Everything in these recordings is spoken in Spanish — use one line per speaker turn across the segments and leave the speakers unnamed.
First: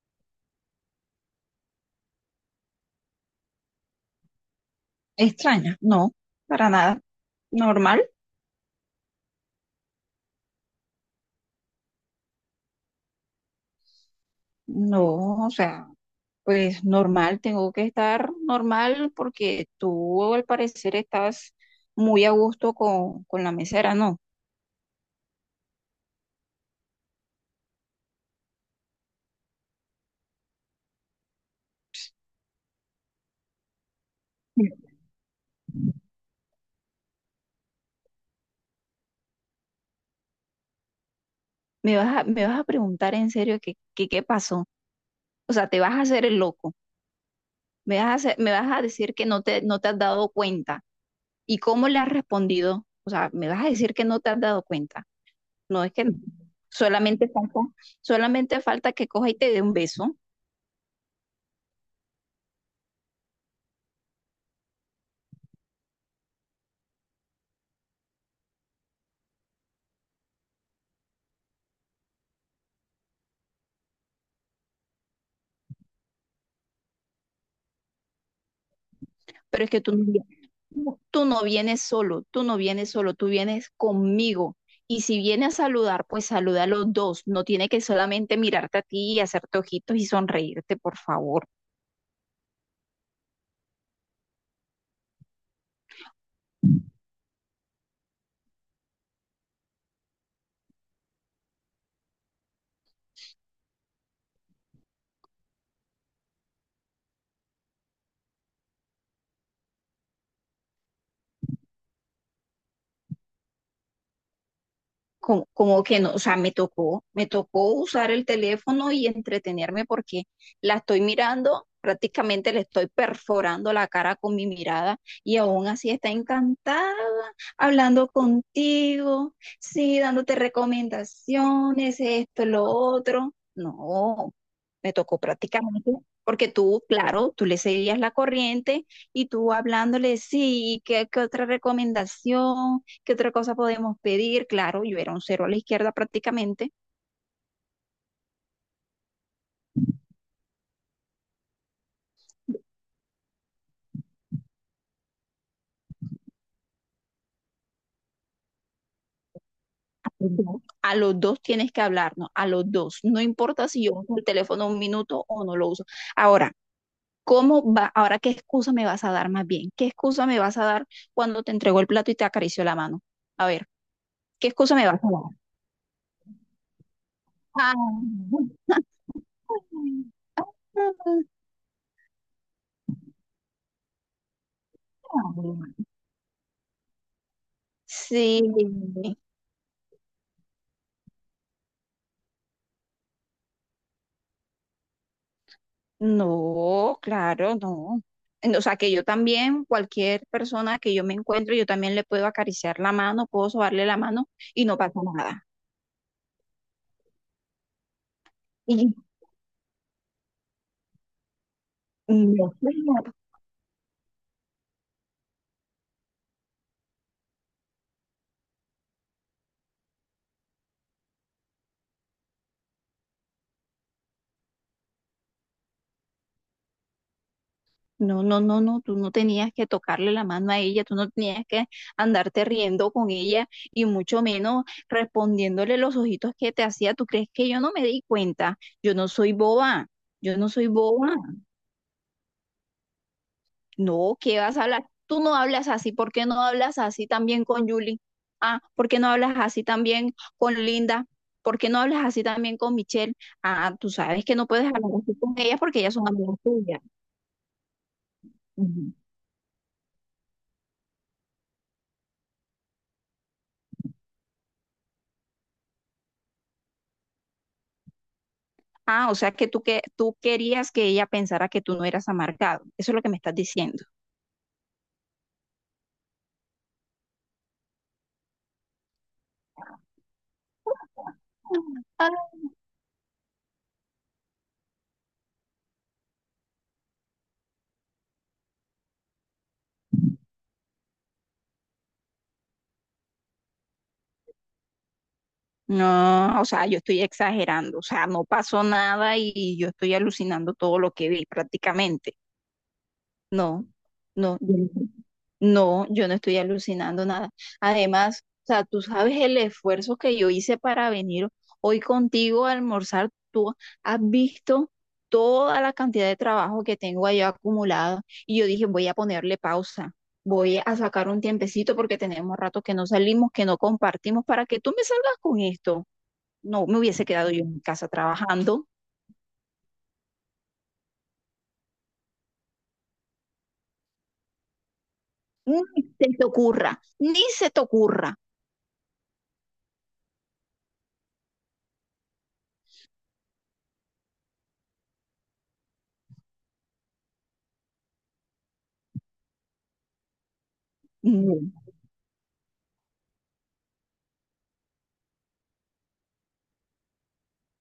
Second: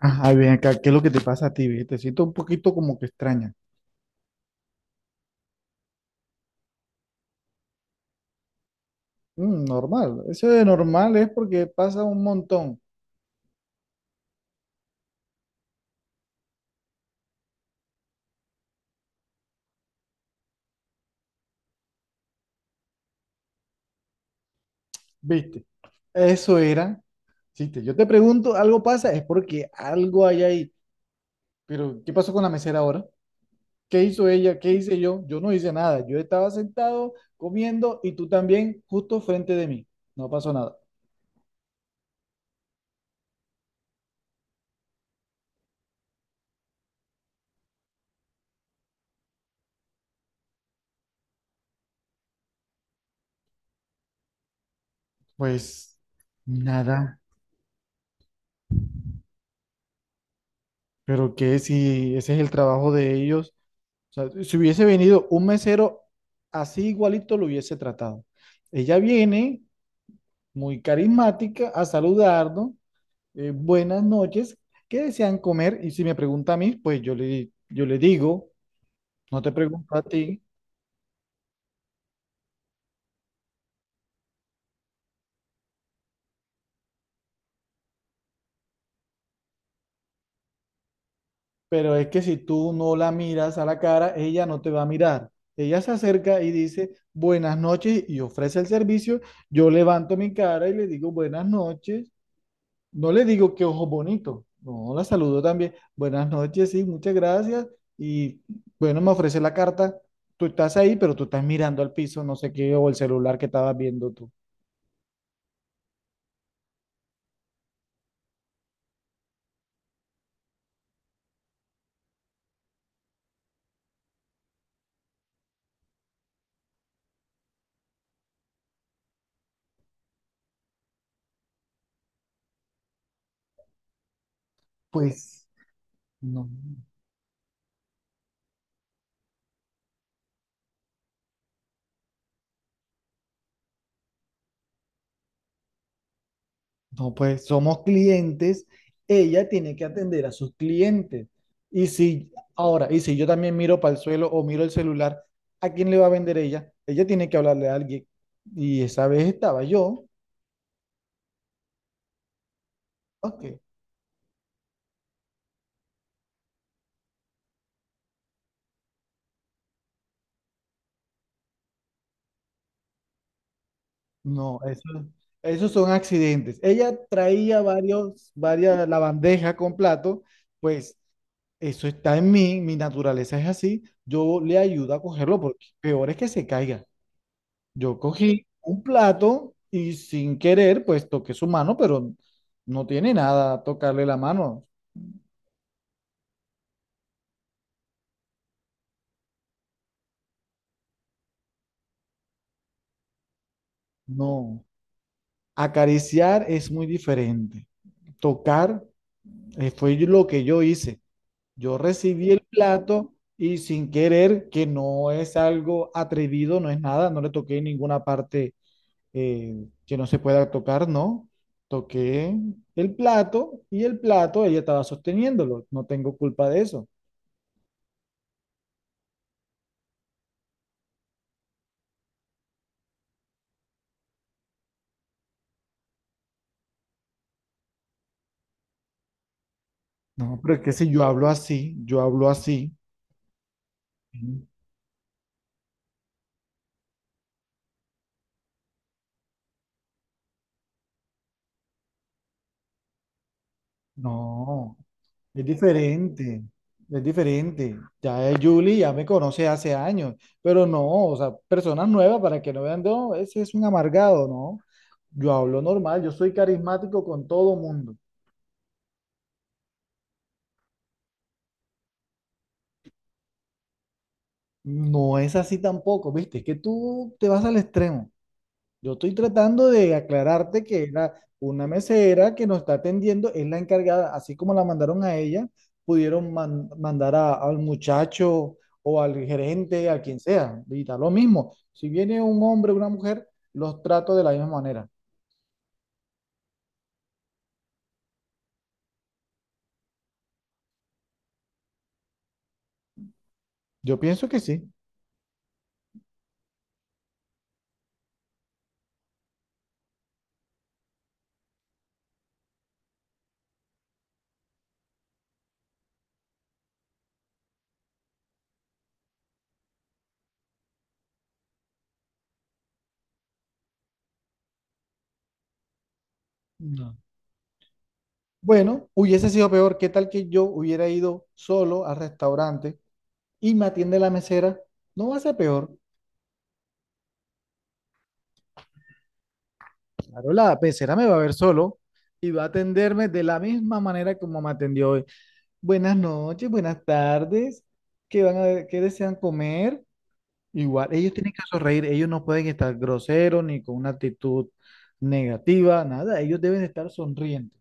Ajá, ven acá, ¿qué es lo que te pasa a ti? ¿Ve? Te siento un poquito como que extraña.
Extraña, no, para nada. Normal,
Normal, eso de normal es porque pasa un montón,
no, o sea, pues normal, tengo que estar normal porque tú al parecer estás muy a gusto con la mesera, ¿no?
¿viste? Eso era, ¿viste? Yo te pregunto, algo pasa, es porque algo hay ahí. Pero, ¿qué pasó con la mesera ahora? ¿Qué hizo ella? ¿Qué hice yo? Yo no hice nada, yo estaba sentado comiendo y tú también justo frente de mí. No pasó nada.
Me vas a preguntar en serio que qué pasó. O sea, te vas a hacer el loco. Me vas a decir que no te has dado cuenta. ¿Y cómo le has respondido? O sea, me vas a decir que no te has dado cuenta. No es
Pues
que
nada,
solamente falta, solamente falta que coja y te dé un beso.
pero que si ese es el trabajo de ellos. O sea, si hubiese venido un mesero así igualito, lo hubiese tratado. Ella viene muy carismática a saludarnos, buenas noches, ¿qué desean comer? Y si me pregunta a mí, pues yo le digo, no te
Pero es que
pregunto a ti,
tú no vienes solo, tú no vienes solo, tú vienes conmigo. Y si viene a saludar, pues saluda a los dos. No tiene que solamente mirarte a ti y hacerte ojitos y sonreírte, por favor.
pero es que si tú no la miras a la cara, ella no te va a mirar. Ella se acerca y dice, buenas noches, y ofrece el servicio. Yo levanto mi cara y le digo, buenas noches. No le digo que ojos bonitos. No, la saludo también. Buenas noches, sí, muchas gracias. Y bueno, me ofrece la carta. Tú estás ahí, pero tú estás mirando al piso, no sé qué, o el celular que estabas viendo tú.
Como que no, o sea, me tocó usar el teléfono y entretenerme porque la estoy mirando, prácticamente le estoy perforando la cara con mi mirada y aún así está encantada hablando contigo, sí, dándote recomendaciones, esto, lo otro. No, me tocó
Pues,
prácticamente, porque
no,
tú, claro, tú le seguías la corriente y tú hablándole, sí, ¿qué otra recomendación? ¿Qué otra cosa podemos pedir? Claro, yo era un cero a la izquierda prácticamente.
no, pues somos clientes. Ella tiene que atender a sus clientes. Y si, ahora, y si yo también miro para el suelo o miro el celular, ¿a quién le va a vender ella? Ella tiene que hablarle a alguien. Y esa vez estaba yo.
Ujú. A los dos tienes que hablarnos, a los dos. No
Ok.
importa si yo uso el teléfono un minuto o no lo uso. Ahora, ¿cómo va? Ahora, ¿qué excusa me vas a dar más bien? ¿Qué excusa me vas a dar cuando te entregó el plato y te acarició la mano? A ver, ¿qué
No,
excusa me vas
eso-
a dar?
Esos son accidentes. Ella traía
Ah.
varios, varias, la bandeja con plato, pues eso está en mí, mi naturaleza es así, yo le ayudo a cogerlo porque peor es que se caiga. Yo
Sí,
cogí un plato y sin querer, pues toqué su mano, pero no tiene nada tocarle la mano.
no, claro, no. No, o sea, que yo también, cualquier persona que yo me encuentre, yo también le puedo acariciar la mano, puedo sobarle la mano
No,
y no pasa nada.
acariciar es muy diferente. Tocar,
Y
fue lo que yo hice. Yo recibí el
no, señor,
plato y sin querer, que no es algo atrevido, no es nada, no le toqué ninguna parte que no se pueda tocar, no. Toqué el plato y el plato ella estaba sosteniéndolo, no tengo culpa de eso.
no, no, no, no, tú no tenías que tocarle la mano a ella, tú no tenías que andarte riendo con ella y mucho menos respondiéndole los ojitos que te hacía. ¿Tú crees que yo no me di cuenta? Yo no soy boba, yo
No,
no
pero es
soy
que si yo
boba.
hablo así, yo hablo así.
No, ¿qué vas a hablar? Tú no hablas así. ¿Por qué no hablas así también con Julie? Ah, ¿por qué no hablas así también con Linda? ¿Por qué no hablas así también con Michelle? Ah, tú sabes que no puedes
No.
hablar así con
Es
ellas porque ellas son amigas
diferente,
tuyas.
es diferente. Ya es Julie,
Ujú.
ya me conoce hace años, pero no, o sea, personas nuevas para que no vean, no, ese es un amargado, ¿no? Yo hablo normal, yo soy carismático con todo mundo.
Ah, o sea que que tú querías que ella pensara que tú no eras amargado. Eso es lo que me estás diciendo.
No es así tampoco, ¿viste? Es que tú te vas al extremo. Yo estoy tratando de aclararte que era una
Ah,
mesera que nos está atendiendo, es la encargada, así como la mandaron a ella, pudieron mandar al muchacho o al gerente, a quien sea, y da lo mismo. Si viene un hombre o una mujer, los trato de la misma manera.
no, o sea, yo estoy exagerando. O sea, no pasó nada y yo estoy alucinando todo lo que vi prácticamente. No,
Yo pienso
no,
que
yo no
sí.
no, yo no estoy alucinando nada. Además, o sea, tú sabes el esfuerzo que yo hice para venir hoy contigo a almorzar. Tú has visto toda la cantidad de trabajo que tengo allá acumulado y yo dije, voy a ponerle pausa. Voy a sacar un tiempecito porque tenemos rato que no salimos, que no compartimos, para que tú me salgas con esto. No, me
No.
hubiese quedado yo en casa trabajando.
Bueno, hubiese sido peor. ¿Qué tal que yo hubiera ido solo al restaurante y me atiende la mesera? No va a ser
Ni
peor.
se te ocurra, ni se te ocurra.
Claro, la pecera me va a ver solo y va a atenderme de la misma manera como me atendió hoy. Buenas noches, buenas tardes. Qué desean comer? Igual, ellos tienen
No.
que sonreír, ellos no pueden estar groseros ni con una actitud negativa, nada, ellos deben estar sonrientes.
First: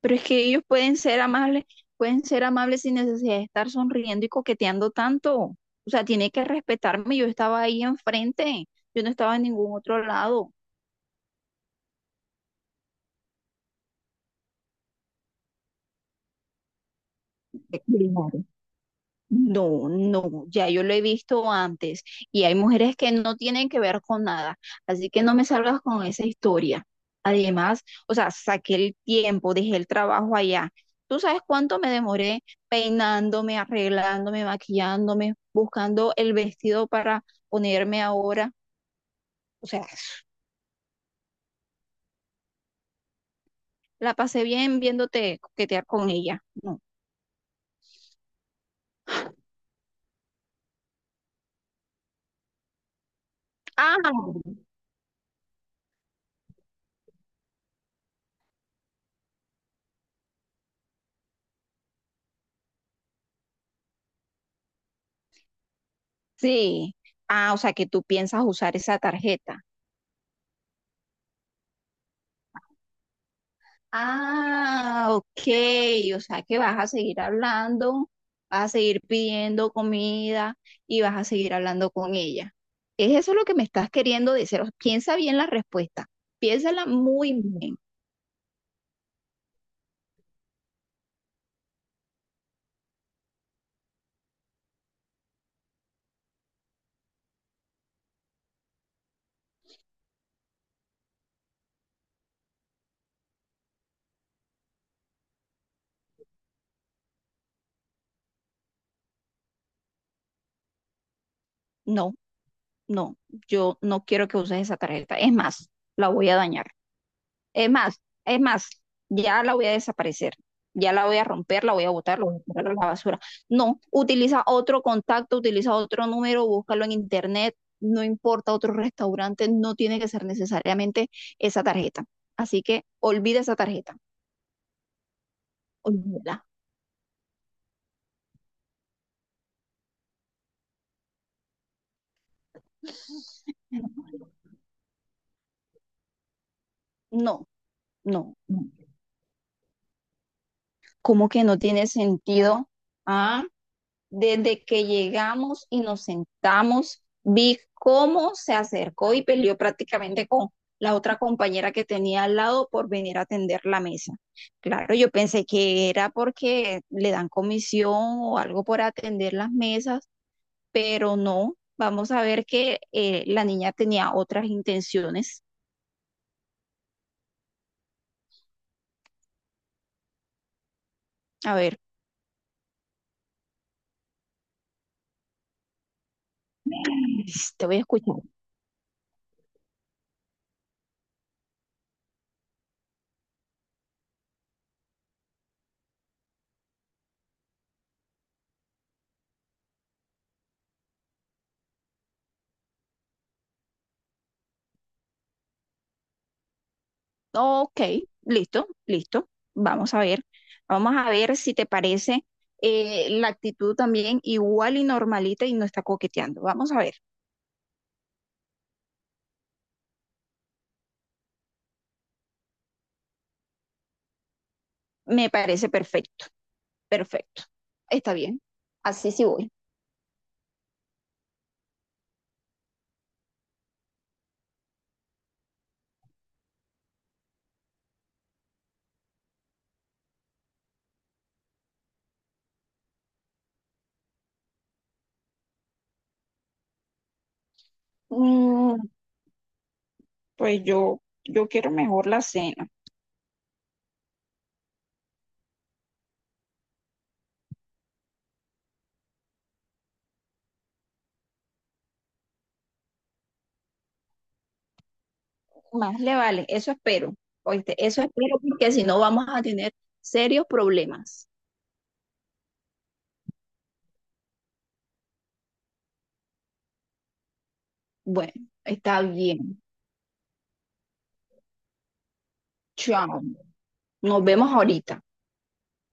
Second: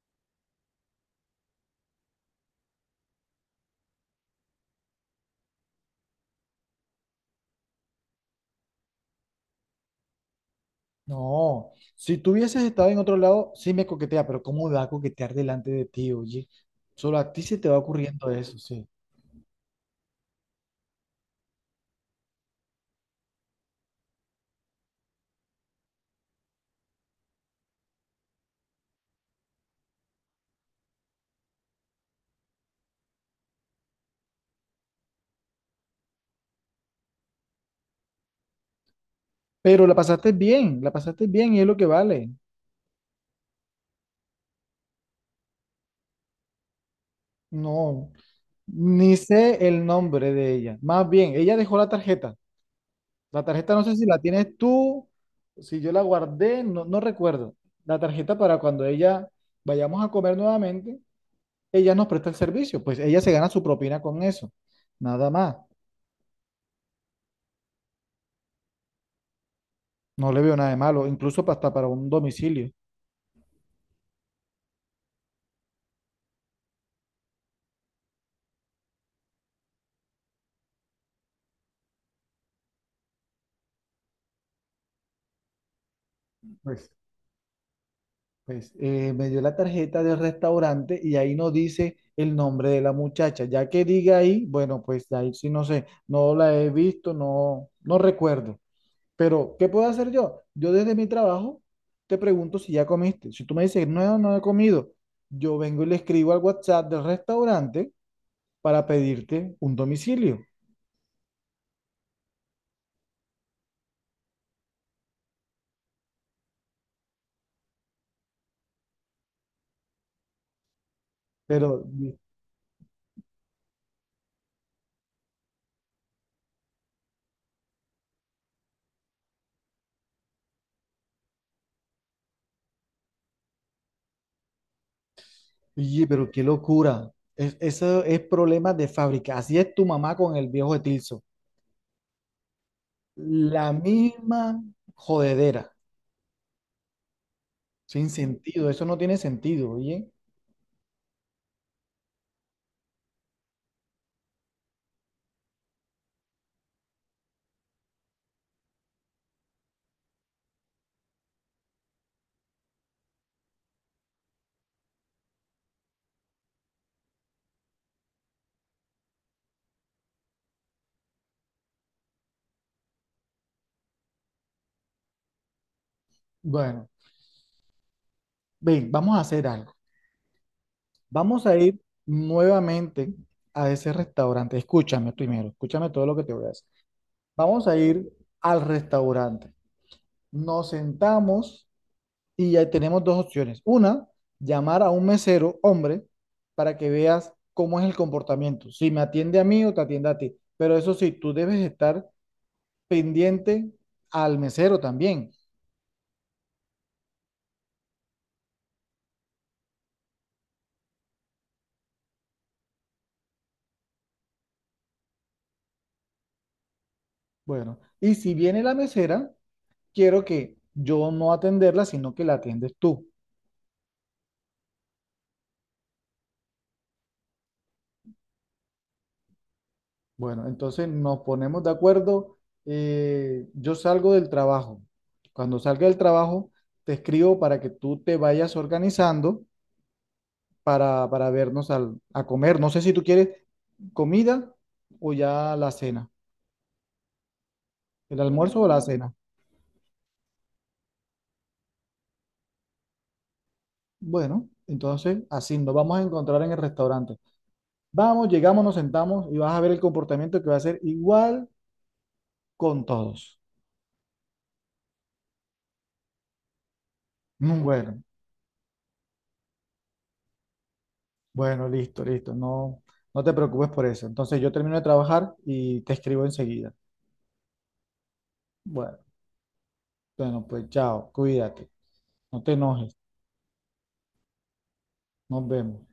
Pero es que ellos pueden ser amables sin necesidad de estar sonriendo y coqueteando tanto. O sea, tiene que respetarme. Yo estaba ahí enfrente, yo no estaba en ningún otro lado.
No, si tú hubieses estado en otro lado, sí me coquetea, pero ¿cómo va a coquetear delante de ti, oye? Solo a ti se te va ocurriendo eso, sí.
No, no, ya yo lo he visto antes y hay mujeres que no tienen que ver con nada, así que no me salgas con esa historia. Además, o sea, saqué el tiempo, dejé el trabajo allá. ¿Tú sabes cuánto me demoré peinándome, arreglándome, maquillándome, buscando el vestido para ponerme ahora? O sea,
Pero la pasaste bien y es lo que vale.
la pasé bien viéndote coquetear con ella. No.
No. Ni sé el nombre de ella. Más bien, ella dejó la tarjeta. La tarjeta no sé
Ah,
si la tienes tú, si yo la guardé, no, no recuerdo. La tarjeta para cuando ella vayamos a comer nuevamente, ella nos presta el servicio. Pues ella se gana su propina con eso. Nada más.
sí. Ah, o sea, que tú piensas usar esa tarjeta.
No le veo nada de malo, incluso hasta para un domicilio.
Ah, ok, o sea que vas a seguir hablando, vas a seguir pidiendo comida y vas a seguir hablando con ella. ¿Es eso lo que me estás queriendo decir? O sea, piensa bien la respuesta, piénsala
Pues,
muy bien.
pues me dio la tarjeta del restaurante y ahí no dice el nombre de la muchacha. Ya que diga ahí, bueno, pues ahí sí no sé, no la he visto, no, no recuerdo. Pero, ¿qué puedo hacer yo? Yo desde mi trabajo te pregunto si ya comiste. Si tú me dices, no, no he comido, yo vengo y le escribo al WhatsApp del restaurante para pedirte un domicilio.
No, no, yo no quiero que uses esa tarjeta, es más, la voy a dañar. Es más, es más, ya la voy a desaparecer, ya la voy a romper, la voy
Pero,
a botar, la voy a tirar a la basura. No, utiliza otro contacto, utiliza otro número, búscalo en internet, no importa otro restaurante, no tiene que ser necesariamente esa tarjeta. Así que olvida esa tarjeta,
oye, pero
olvídala.
qué locura. Eso es problema de fábrica. Así es tu mamá con el viejo Etilso. La misma jodedera.
No,
Sin
no, no.
sentido. Eso no tiene sentido, oye.
¿Cómo que no tiene sentido? Desde que llegamos y nos sentamos, vi cómo se acercó y peleó prácticamente con la otra compañera que tenía al lado por venir a atender la mesa. Claro, yo pensé que era porque le dan comisión o algo por atender las mesas, pero no. Vamos a ver que la niña tenía otras intenciones.
Bueno, ven, vamos a hacer algo. Vamos
A
a
ver,
ir nuevamente a ese restaurante. Escúchame primero, escúchame todo lo que te voy a decir.
te
Vamos
voy
a
a
ir
escuchar.
al restaurante. Nos sentamos y ya tenemos dos opciones. Una, llamar a un mesero, hombre, para que veas cómo es el comportamiento. Si me atiende a mí o te atiende a ti. Pero eso sí, tú debes estar pendiente al mesero también.
Ok, listo, listo. Vamos a ver. Vamos a ver si te parece la actitud también igual y normalita y no está coqueteando. Vamos a ver.
Bueno, y si viene la mesera, quiero que yo no atenderla, sino que la atiendes tú.
Me parece perfecto, perfecto. Está bien. Así sí voy.
Bueno, entonces nos ponemos de acuerdo. Yo salgo del trabajo. Cuando salga del trabajo, te escribo para que tú te vayas organizando para vernos a comer. No sé si tú quieres comida o ya la cena, el almuerzo o
Mm,
la cena.
pues yo quiero mejor la cena.
Bueno, entonces así nos vamos a encontrar en el restaurante. Vamos, llegamos, nos sentamos y vas a ver el comportamiento que va a ser igual con todos.
Más le vale, eso espero. Oíste, eso
Bueno.
espero porque si no vamos a tener serios problemas.
Bueno, listo, listo. No, no te preocupes por eso. Entonces yo termino de trabajar y te escribo enseguida.
Bueno,
Bueno,
está bien.
bueno, pues chao, cuídate, no te enojes,
Chao. Nos vemos ahorita.
nos vemos.